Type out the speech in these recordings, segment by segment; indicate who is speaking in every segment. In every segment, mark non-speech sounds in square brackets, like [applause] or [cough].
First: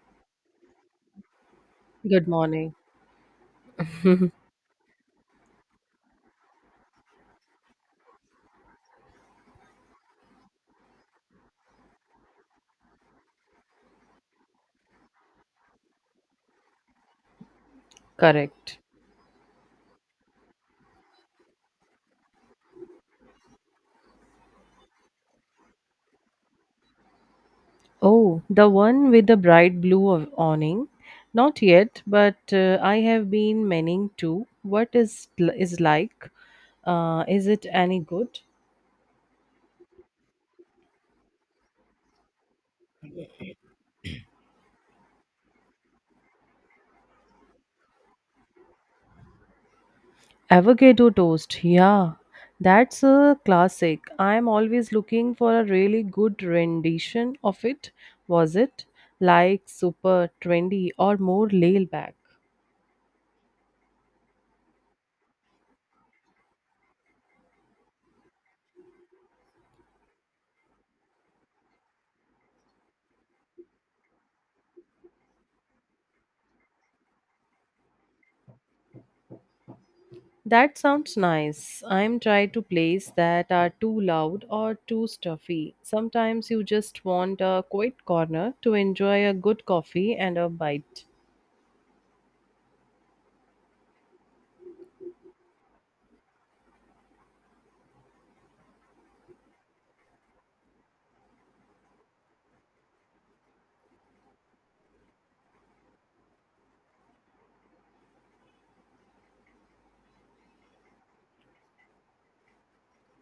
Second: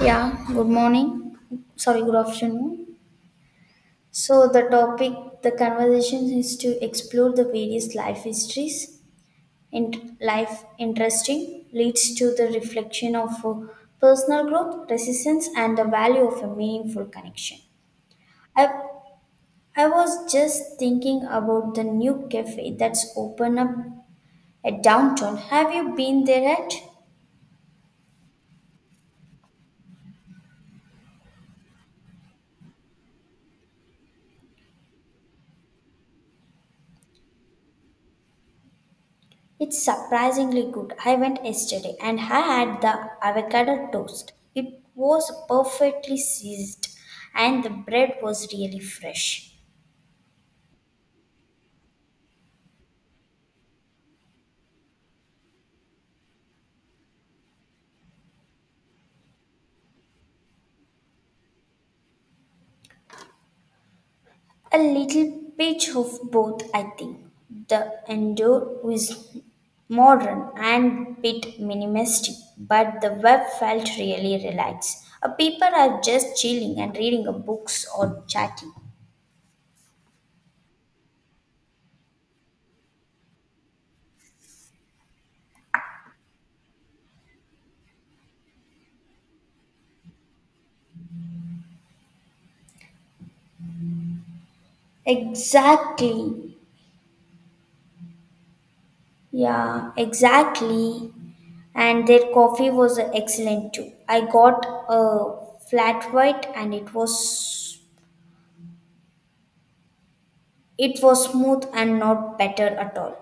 Speaker 1: Yeah, good morning. Sorry, good
Speaker 2: Good morning.
Speaker 1: afternoon.
Speaker 2: [laughs]
Speaker 1: So, the topic, the conversation is to explore the various life histories and life interesting leads to the reflection of personal growth, resistance, and the value of a meaningful connection. I,
Speaker 2: Correct.
Speaker 1: I was just thinking about the new cafe that's open up at downtown. Have you been there yet?
Speaker 2: Oh, the one with the bright blue awning? Not yet, but I have been meaning to. What is is like? Is it any good?
Speaker 1: It's surprisingly good. I went yesterday and I had the avocado toast. It was perfectly seasoned and the bread was really fresh.
Speaker 2: Avocado toast. Yeah, that's a classic. I'm always looking for a really good rendition of it. Was it like super trendy or more laid back?
Speaker 1: A little bit of both, I think. The endure is modern and bit minimalistic, but the web felt really relaxed. People are just chilling and reading a books or chatting.
Speaker 2: That sounds nice. I'm trying to plays that are too loud or too stuffy. Sometimes you just want a quiet corner to enjoy a good coffee and a bite.
Speaker 1: Exactly. Yeah, exactly. And their coffee was excellent too. I got a flat white and it was smooth and not better at all.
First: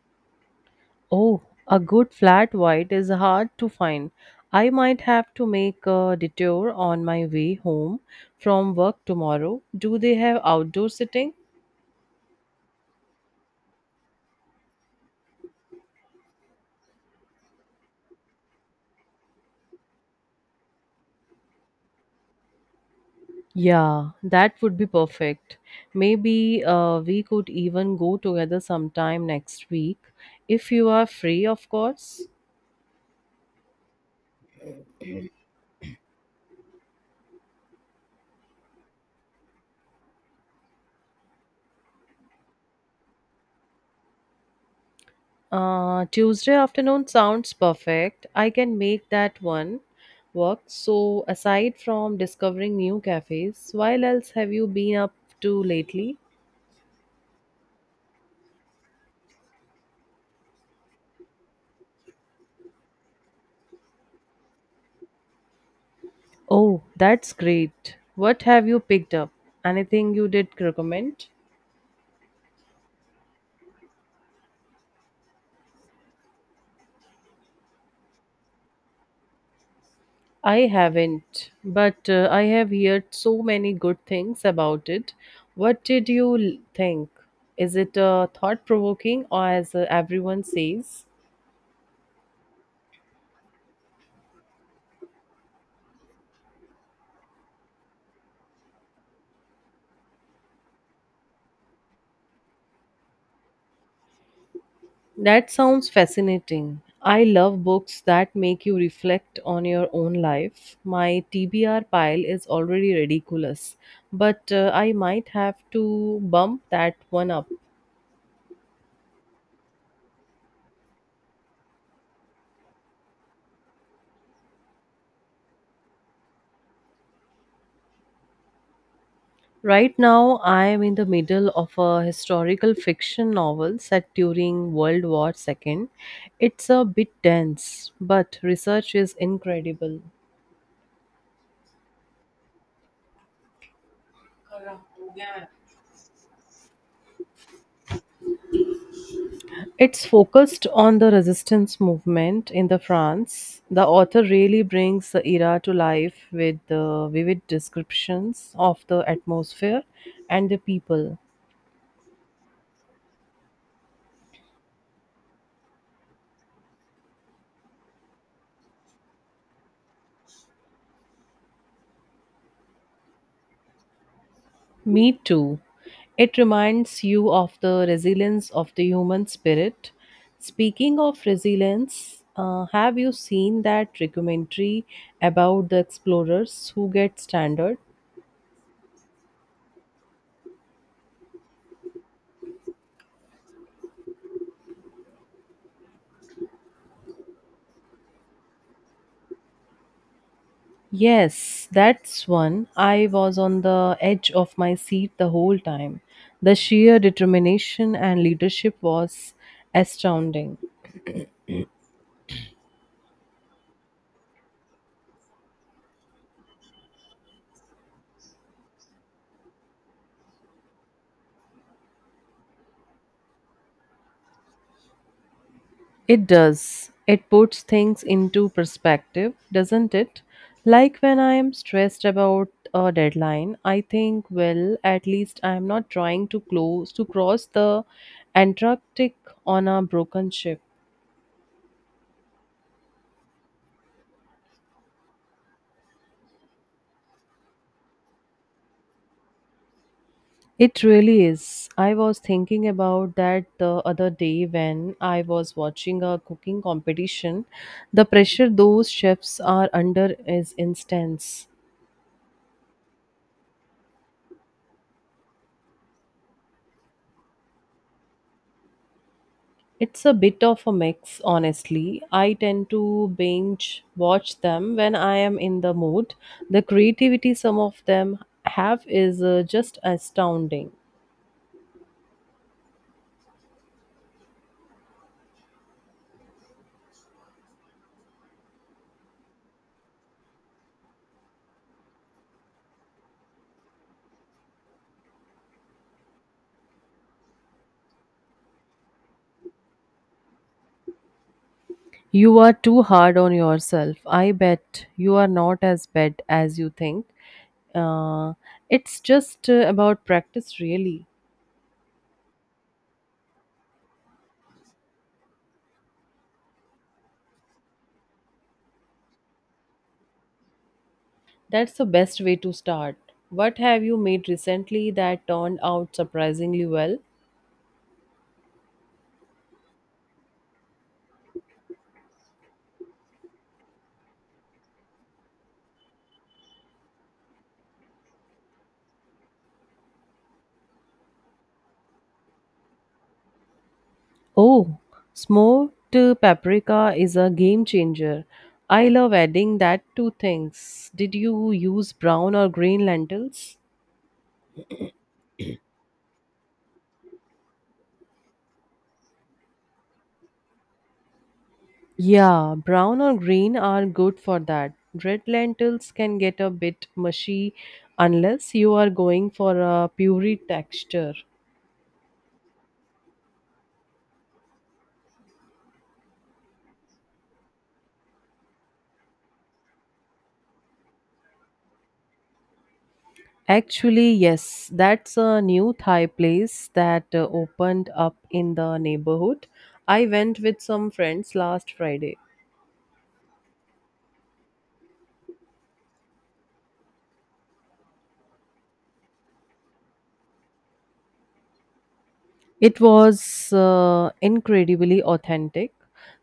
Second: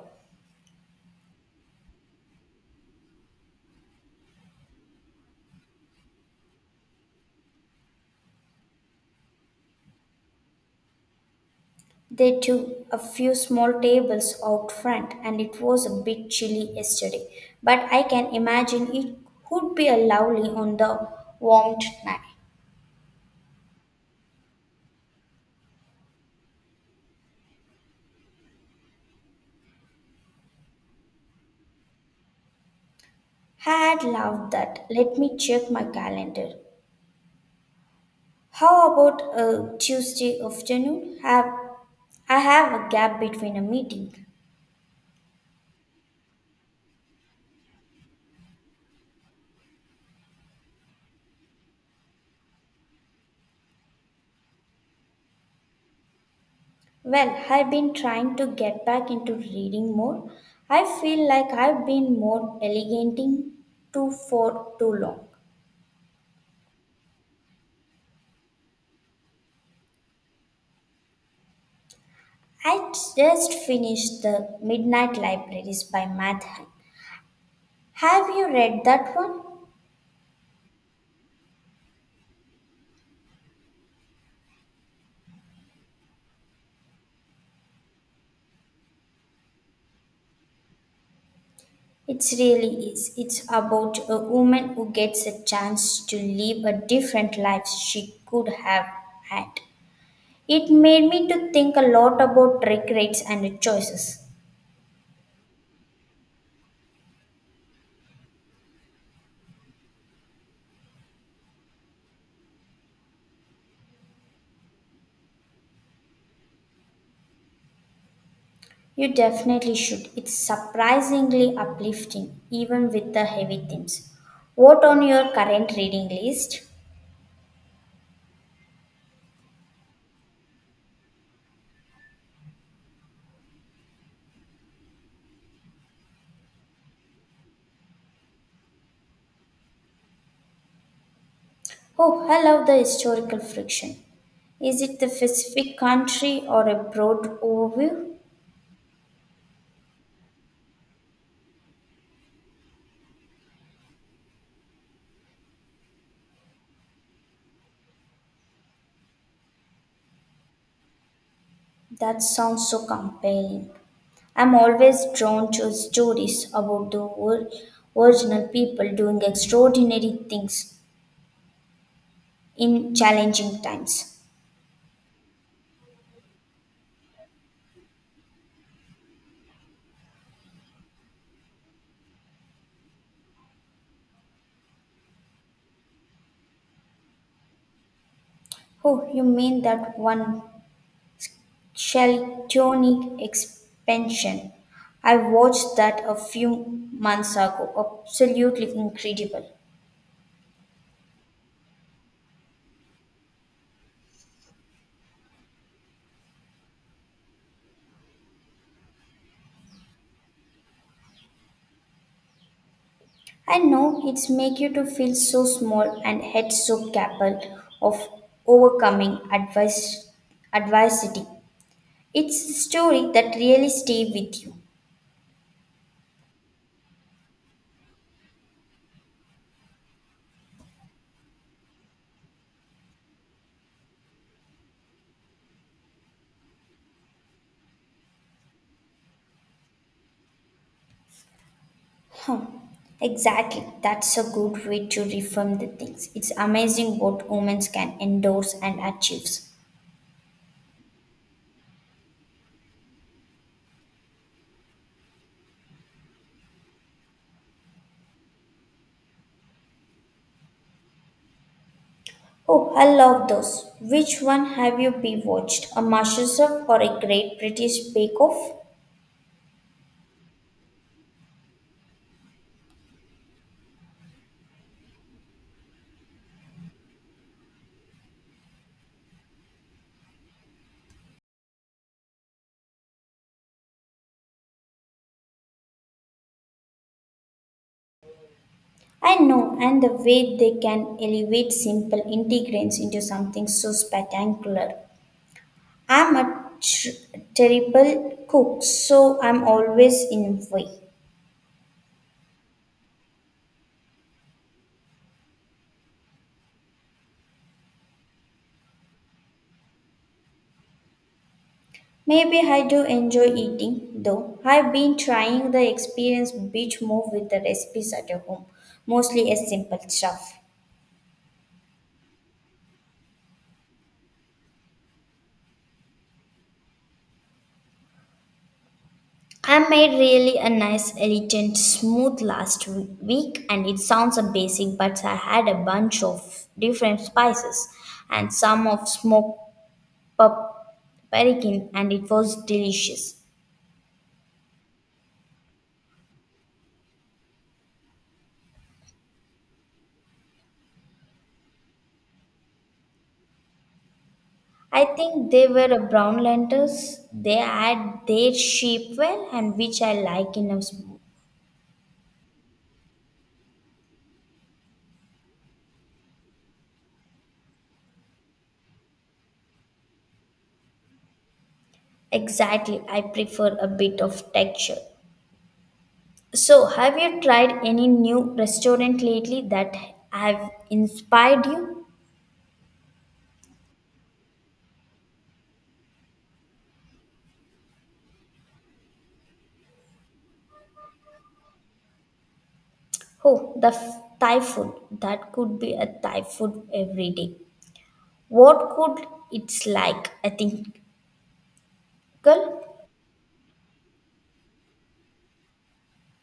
Speaker 2: Oh, a good flat white is hard to find. I might have to make a detour on my way home from work tomorrow. Do they have outdoor sitting?
Speaker 1: They took a few small tables out front and it was a bit chilly yesterday, but I can imagine it would be a lovely on the warmed night.
Speaker 2: Yeah, that would be perfect. Maybe we could even go together sometime next week if you are free, of course.
Speaker 1: Had loved that. Let me check my calendar. How about a Tuesday afternoon? Have I have a gap between a meeting.
Speaker 2: Tuesday afternoon sounds perfect. I can make that one work. So, aside from discovering new cafes, while else have you been up to lately?
Speaker 1: Well, I've been trying to get back into reading more. I feel like I've been more delegating to for too long.
Speaker 2: Oh, that's great. What have you picked up? Anything you did recommend?
Speaker 1: I just finished The Midnight Libraries by Matt Haig. Have you read that one?
Speaker 2: I haven't, but I have heard so many good things about it. What did you think? Is it thought provoking, or as everyone says?
Speaker 1: It really is. It's about a woman who gets a chance to live a different life she could have had. It made me to think a lot about regrets and choices.
Speaker 2: That sounds fascinating. I love books that make you reflect on your own life. My TBR pile is already ridiculous, but I might have to bump that one up.
Speaker 1: You definitely should. It's surprisingly uplifting, even with the heavy themes. What on your current reading list?
Speaker 2: Right now, I am in the middle of a historical fiction novel set during World War II. It's a bit dense, but research is incredible.
Speaker 1: Oh, I love the historical fiction. Is it the specific country or a broad overview?
Speaker 2: It's focused on the resistance movement in the France. The author really brings the era to life with the vivid descriptions of the atmosphere and the people.
Speaker 1: That sounds so compelling. I'm always drawn to stories about original people doing extraordinary things in challenging times.
Speaker 2: Me too. It reminds you of the resilience of the human spirit. Speaking of resilience, have you seen that documentary about the explorers who get stranded?
Speaker 1: Oh, you mean that one Cheltonic expansion? I watched that a few months ago. Absolutely incredible.
Speaker 2: Yes, that's one. I was on the edge of my seat the whole time. The sheer determination and leadership was astounding.
Speaker 1: I know it's make you to feel so small and head so capable of overcoming adversity. It's a story that really stay with you.
Speaker 2: It does. It puts things into perspective, doesn't it? Like when I am stressed about a deadline, I think, well, at least I am not trying to close to cross the Antarctic on a broken ship.
Speaker 1: Huh. Exactly. That's a good way to reframe the things. It's amazing what women can endorse and achieves.
Speaker 2: It really is. I was thinking about that the other day when I was watching a cooking competition. The pressure those chefs are under is intense.
Speaker 1: Oh, I love those. Which one have you be watched? A MasterChef or a Great British Bake Off?
Speaker 2: It's a bit of a mix, honestly. I tend to binge watch them when I am in the mood. The creativity some of them have is just astounding.
Speaker 1: I know, and the way they can elevate simple ingredients into something so spectacular. I'm a tr- terrible cook, so I'm always in way.
Speaker 2: You are too hard on yourself. I bet you are not as bad as you think. Uh, it's just about practice, really.
Speaker 1: Maybe I do enjoy eating, though. I've been trying the experience bit more with the recipes at home, mostly as simple stuff.
Speaker 2: That's the best way to start. What have you made recently that turned out surprisingly well?
Speaker 1: I made really a nice elegant smooth last week and it sounds a basic but I had a bunch of different spices and some of smoked pap- paprika and it was delicious.
Speaker 2: Oh, smoked paprika is a game changer. I love adding that to things. Did you use brown or green lentils?
Speaker 1: I think they were a brown lentils. They had their shape well and which I like in a sm-
Speaker 2: Yeah, brown or green are good for that. Red lentils can get a bit mushy unless you are going for a puree texture.
Speaker 1: exactly I prefer a bit of texture. So have you tried any new restaurant lately that have inspired you?
Speaker 2: Actually, yes, that's a new Thai place that opened up in the neighborhood. I went with some friends last Friday.
Speaker 1: Oh, Thai food. That could be a Thai food every day. What could it's like? I think,
Speaker 2: It
Speaker 1: girl,
Speaker 2: was incredibly authentic.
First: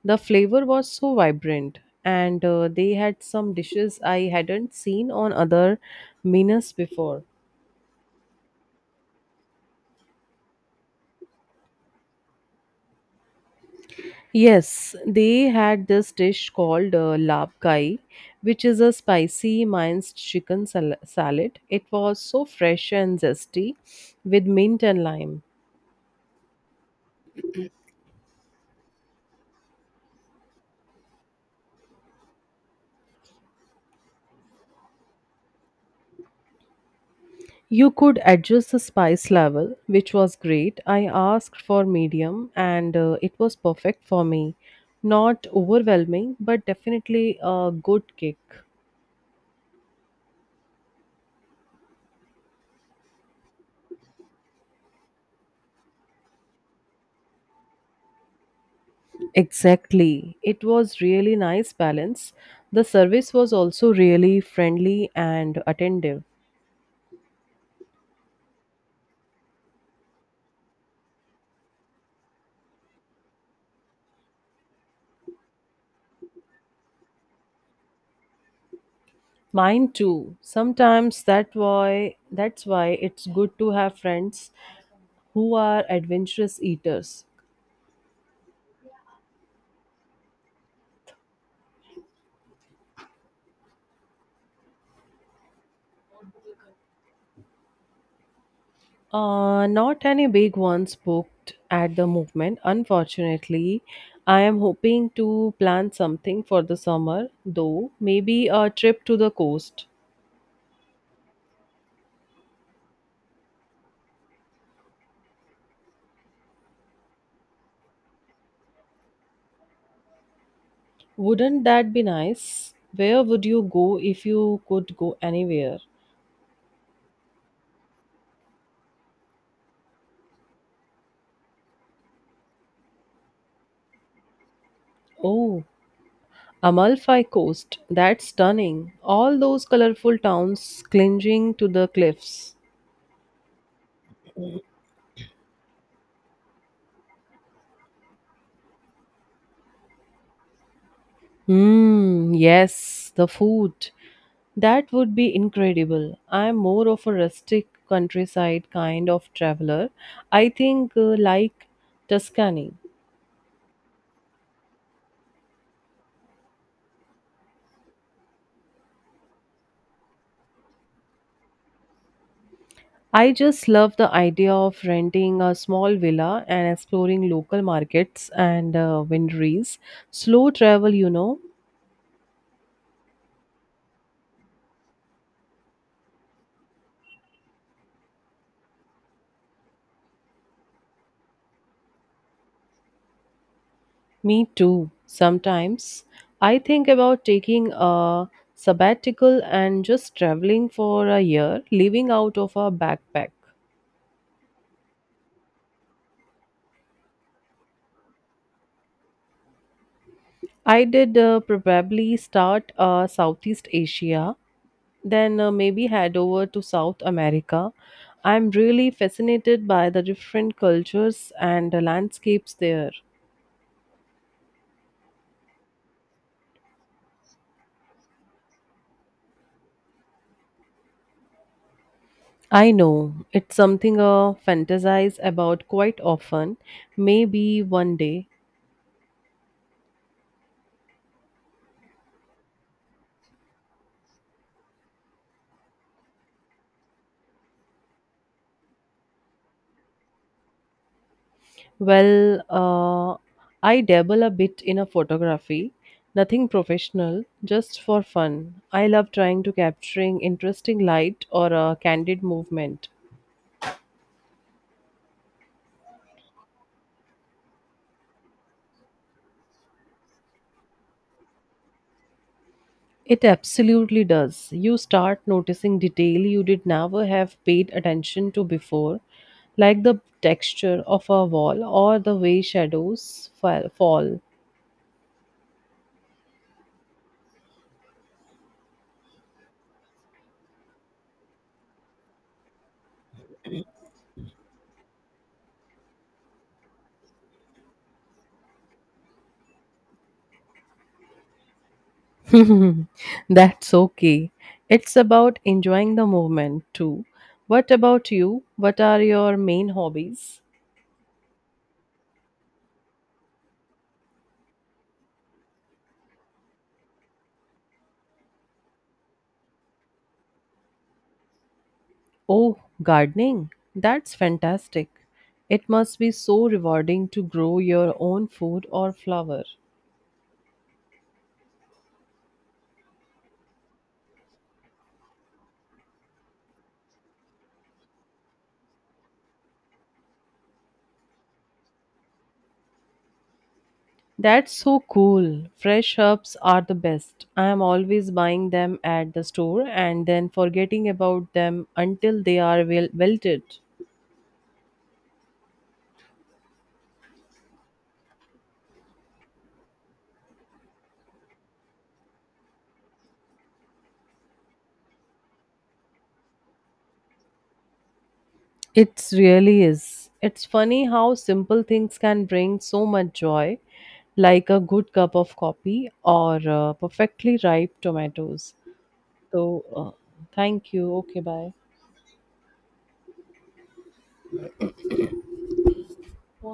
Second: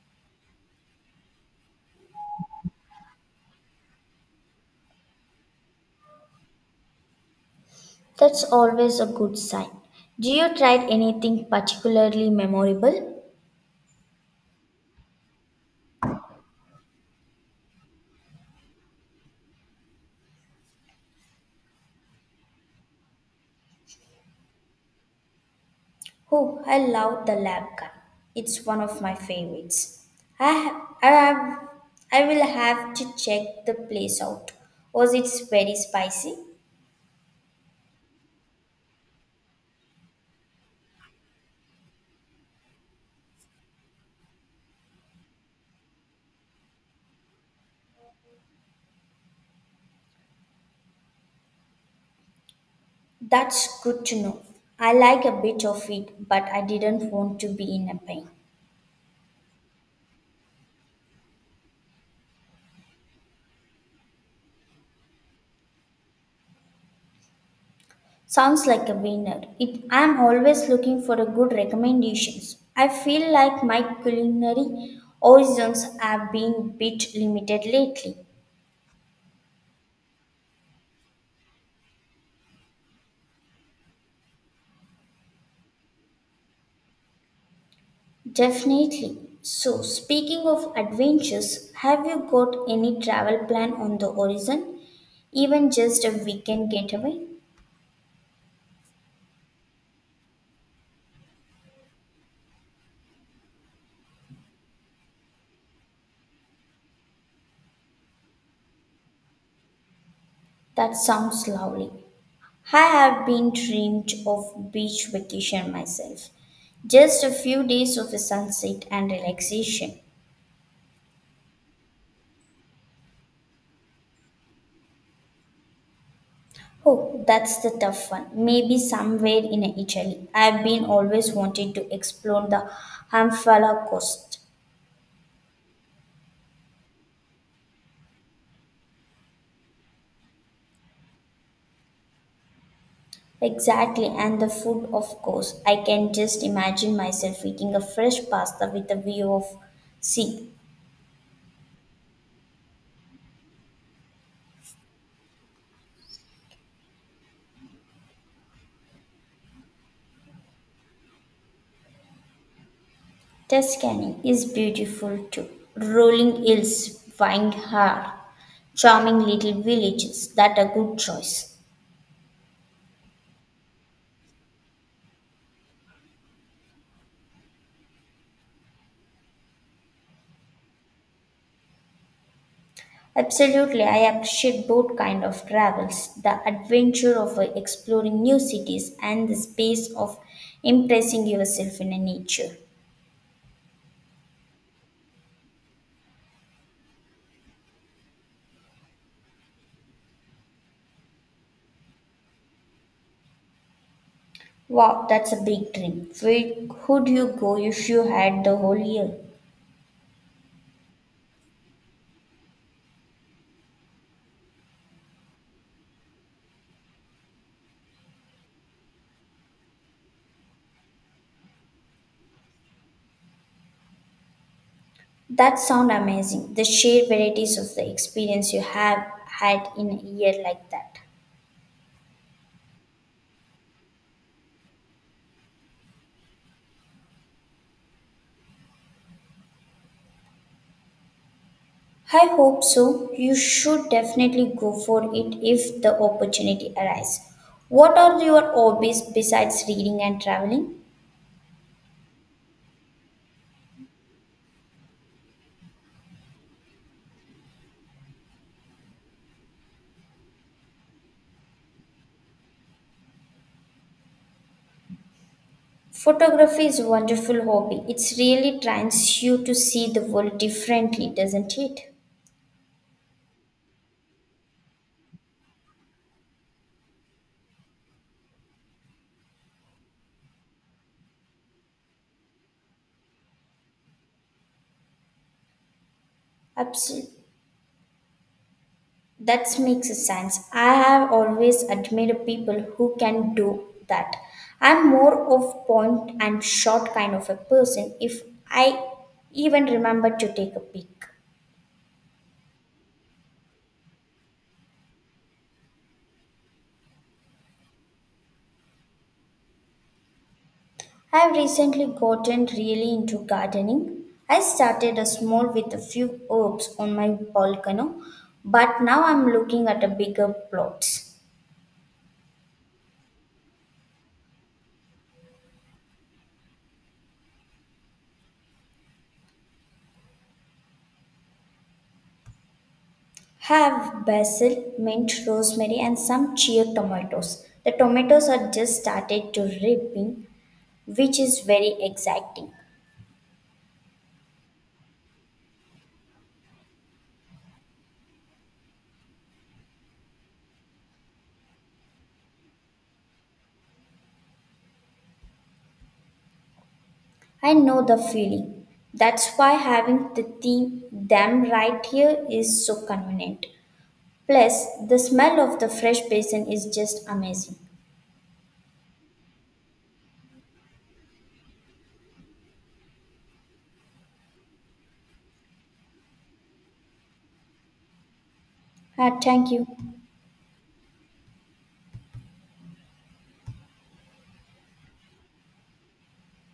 Speaker 2: The flavor was so vibrant, and they had some dishes I hadn't seen on other menus before.
Speaker 1: that's always a good sign. Do you try anything particularly memorable?
Speaker 2: Yes, they had this dish called lab kai, which is a spicy minced chicken salad. It was so fresh and zesty with mint and lime.
Speaker 1: Oh, I love the lab guy. It's one of my favorites. I ha- I have, I will have to check the place out. Was it very spicy?
Speaker 2: You could adjust the spice level, which was great. I asked for medium and it was perfect for me. Not overwhelming, but definitely a good kick.
Speaker 1: That's good to know. I like a bit of it, but I didn't want to be in a pain.
Speaker 2: Exactly. It was really nice balance. The service was also really friendly and attentive.
Speaker 1: Sounds like a winner. It, I'm always looking for a good recommendations. I feel like my culinary horizons have been bit limited lately.
Speaker 2: Mine too. Sometimes that why That's why it's good to have friends who are adventurous eaters.
Speaker 1: Definitely. So, speaking of adventures, have you got any travel plan on the horizon? Even just a weekend getaway?
Speaker 2: Not any big ones booked at the movement, unfortunately. I am hoping to plan something for the summer, though, maybe a trip to the coast.
Speaker 1: That sounds lovely. I have been dreamed of beach vacation myself. Just a few days of a sunset and relaxation.
Speaker 2: Wouldn't that be nice? Where would you go if you could go anywhere?
Speaker 1: Oh, that's the tough one. Maybe somewhere in Italy. I've been always wanted to explore the Amphala coast.
Speaker 2: Oh, Amalfi Coast, that's stunning. All those colorful towns clinging to the cliffs.
Speaker 1: Exactly, and the food, of course. I can just imagine myself eating a fresh pasta with a view of sea.
Speaker 2: Hmm, yes, the food. That would be incredible. I'm more of a rustic countryside kind of traveler. I think like Tuscany.
Speaker 1: Tuscany is beautiful too. Rolling hills, vineyards, charming little villages. That a good choice.
Speaker 2: I just love the idea of renting a small villa and exploring local markets and wineries. Slow travel, you know.
Speaker 1: Absolutely, I appreciate both kind of travels, the adventure of exploring new cities and the space of impressing yourself in a nature.
Speaker 2: Me too. Sometimes I think about taking a sabbatical and just traveling for a year, living out of a backpack.
Speaker 1: Wow, that's a big dream. Where could you go if you had the whole year?
Speaker 2: I did probably start Southeast Asia, then maybe head over to South America. I'm really fascinated by the different cultures and the landscapes there.
Speaker 1: That sounds amazing. The sheer varieties of the experience you have had in a year like that.
Speaker 2: I know it's something I fantasize about quite often. Maybe one day.
Speaker 1: I hope so. You should definitely go for it if the opportunity arises. What are your hobbies besides reading and traveling?
Speaker 2: Well, I dabble a bit in a photography, nothing professional, just for fun. I love trying to capturing interesting light or a candid movement.
Speaker 1: Photography is a wonderful hobby. It really trains you to see the world differently, doesn't it?
Speaker 2: It absolutely does. You start noticing detail you did never have paid attention to before, like the texture of a wall or the way shadows fall.
Speaker 1: Absolutely. That makes a sense. I have always admired people who can do that. I'm more of point and shot kind of a person if I even remember to take a peek.
Speaker 2: [laughs] That's okay. It's about enjoying the moment too. What about you? What are your main hobbies?
Speaker 1: I've recently gotten really into gardening. I started a small with a few herbs on my balcony, but now I'm looking at a bigger plots.
Speaker 2: Oh, gardening. That's fantastic. It must be so rewarding to grow your own food or flower.
Speaker 1: Have basil, mint, rosemary, and some cherry tomatoes. The tomatoes are just started to ripen, which is very exciting.
Speaker 2: That's so cool. Fresh herbs are the best. I am always buying them at the store and then forgetting about them until they are wilted.
Speaker 1: I know the feeling. That's why having the theme them right here is so convenient. Plus, the smell of the fresh basil is just amazing.
Speaker 2: It really is. It's funny how simple things can bring so much joy, like a good cup of coffee or perfectly ripe tomatoes.
Speaker 1: Ah, thank
Speaker 2: So,
Speaker 1: you.
Speaker 2: thank you. Okay, bye.